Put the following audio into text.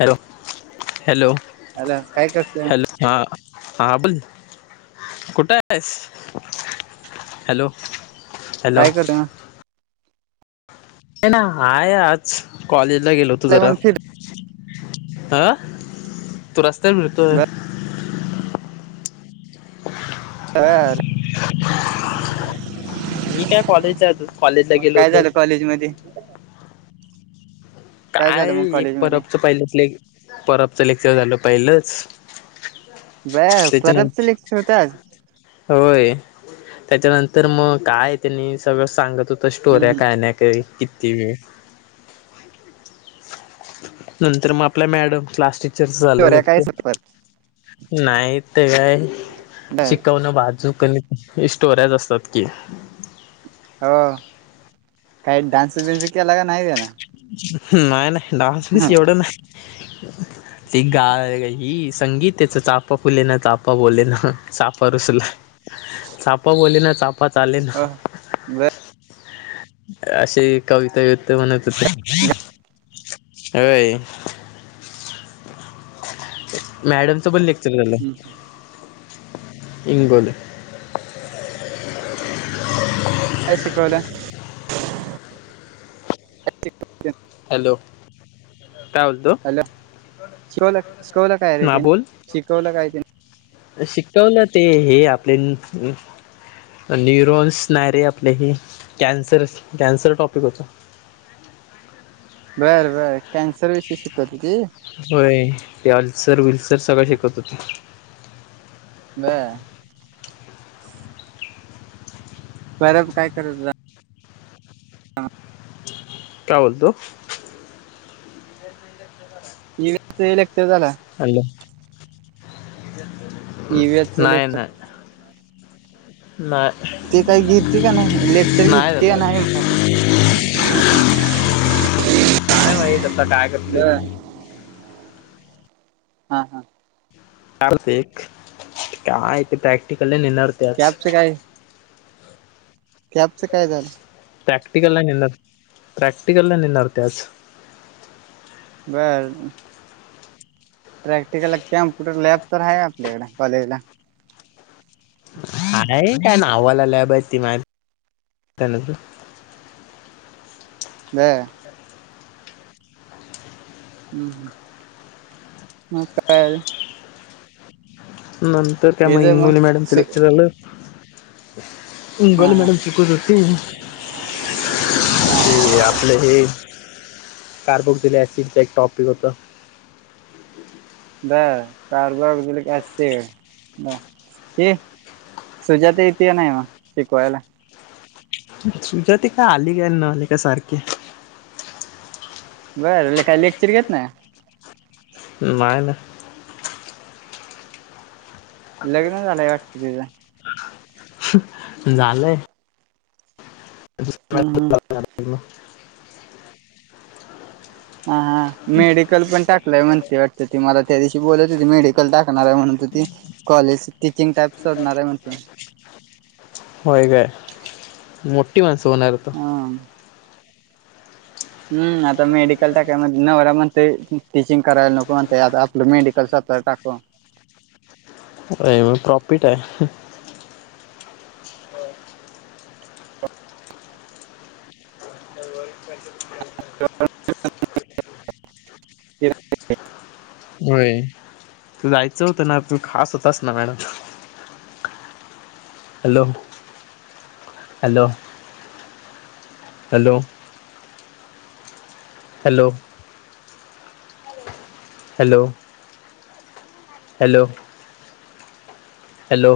Hello. Hello. Hello काय करतोय hello. हा. हा. बल कुठे आहेस? हॅलो. हॅलो काय करते ना? ना आहे आज. कॉलेजला गेलो होतो जरा. मग फिर आं? तू रस्त्या [unintelligible] [unintelligible] मी काय कॉलेज जातोय. मग काय झालं कॉलेजमध्ये? काय, झालं मग एक कॉलेज मध्ये परबचं पहिलं ले परबचं लेक्चर झालं पहिलंच. [unintelligible] परबच त्याच्यानंतर लेक्चर होत आज? होय. त्याच्यानंतर म काय त्यांनी सगळं सांगत होते - त स्टोऱ्या हम्म काय नाही काही किती वेळ. नंतर मग आपल्या मॅडम क्लास टीच - -रच झालं स्टोऱ्या काय लेक्चर. सुपर नाही ते काय बर शिकवण बा - जू कमी. स्टोऱ्याच असतात की. हो. काही डान्स बिन्स केला का नाही त्यान? नाही. नाही. डान्स बीन्स एवढ नाही. त गाय ही संगीतेच [unintelligible] चाफा फुले ना, चाफा बोले ना, चाफा रुसला. चाफा बोलेना, चाफ - -फा चालेना. हो बर अशी कविता बिविता म्हण- अय. मॅडमच पण लेक्चर झाल. [unintelligible] काय शिकवलं? हॅलो. [unintelligible] काय बोलतो हॅलो. शिकवला शिकवला काय रे हा त्यानि? बोल शिकवला काय तीना? शिकवलं ते हे आपले - न्यूरोन्स नायरे आपले हे कॅन्सर. कॅन्सर टॉपिक होतं. बरं बरं. कॅन्सर विषयी शिकवते ती. व्हय. ते अलसर विलसर सगळं शिकवत होती. ब. परवा तू काय करत होता? काय बोलतो? [unintelligible] [unintelligible] लेक्चर झाला. हॅलो. ईव्हीएस चा नाय. लेक्चर नाय. नाय. ते काही घेते का नाही लेक्चर नाय घेते का झालं. नाही मग काय माहित आता काय. करतोय बर. हा हा. काय [unintelligible] काय ते प्रॅक्टिकल नाही लिहणार. कॅपच काय? कॅपचं काय झालं? प्रॅक्टिकल नाही मिळत. प्रॅक्टिकलला नेणार होते आज. बर. प्रॅक्टिकलला कॅम्प्युटर लॅब तर हाय आपल्याकडे कॉलेजला. [unintelligible] काय नावाला लॅब आहे ती [unintelligible] ह. हम्. ह. म काय? नंतर म त्या हे मग ज इंगवले मॅडम च लेक्चर झालं. हा इंगवले हा मॅडम शिकवत होती. [unintelligible] ते आपलं हे. कार्बोक्सलेक आसिडच एक टॉपिक होत. बर. कार्बोहायड्रोलिक ऍसिड क [unintelligible] सुजाता येतीय का नाही मग शिकवायला? सुजाता काय आली न आली काय सारखी. बरं लेखाय लेक्चिर घेत नाय. नाय नाय. लग्न झालंय वाटत तीज. ह [unintelligible] ह झालंय. [unintelligible] हा, हा. [unintelligible] हा, हा मेडिकल पण टाकलय म्हणती वाटत, ती मला त्या दिवशी बोलत होती मेडिकल टाक कणार म्हणून त ती, कॉलेज टीचिंग टाईप सोडणार आहे म्हणती. होय गं मोठी माणसं होणारेत. आ हं! हूं आता मेडिकल टाकायमध नवरा म्हणतोय टीचिंग करायला नको म्हणतय, आता आपलं मेडिकल स्वतः टाकू. होय म प्रॉफिट आहे. [unintelligible] [unintelligible] [inaudible] [unintelligible] व्हयं तू जायचं होतं ना, तू खास होतास ना madam hello, hello, hello. Hello! Hello! Hello! Hello!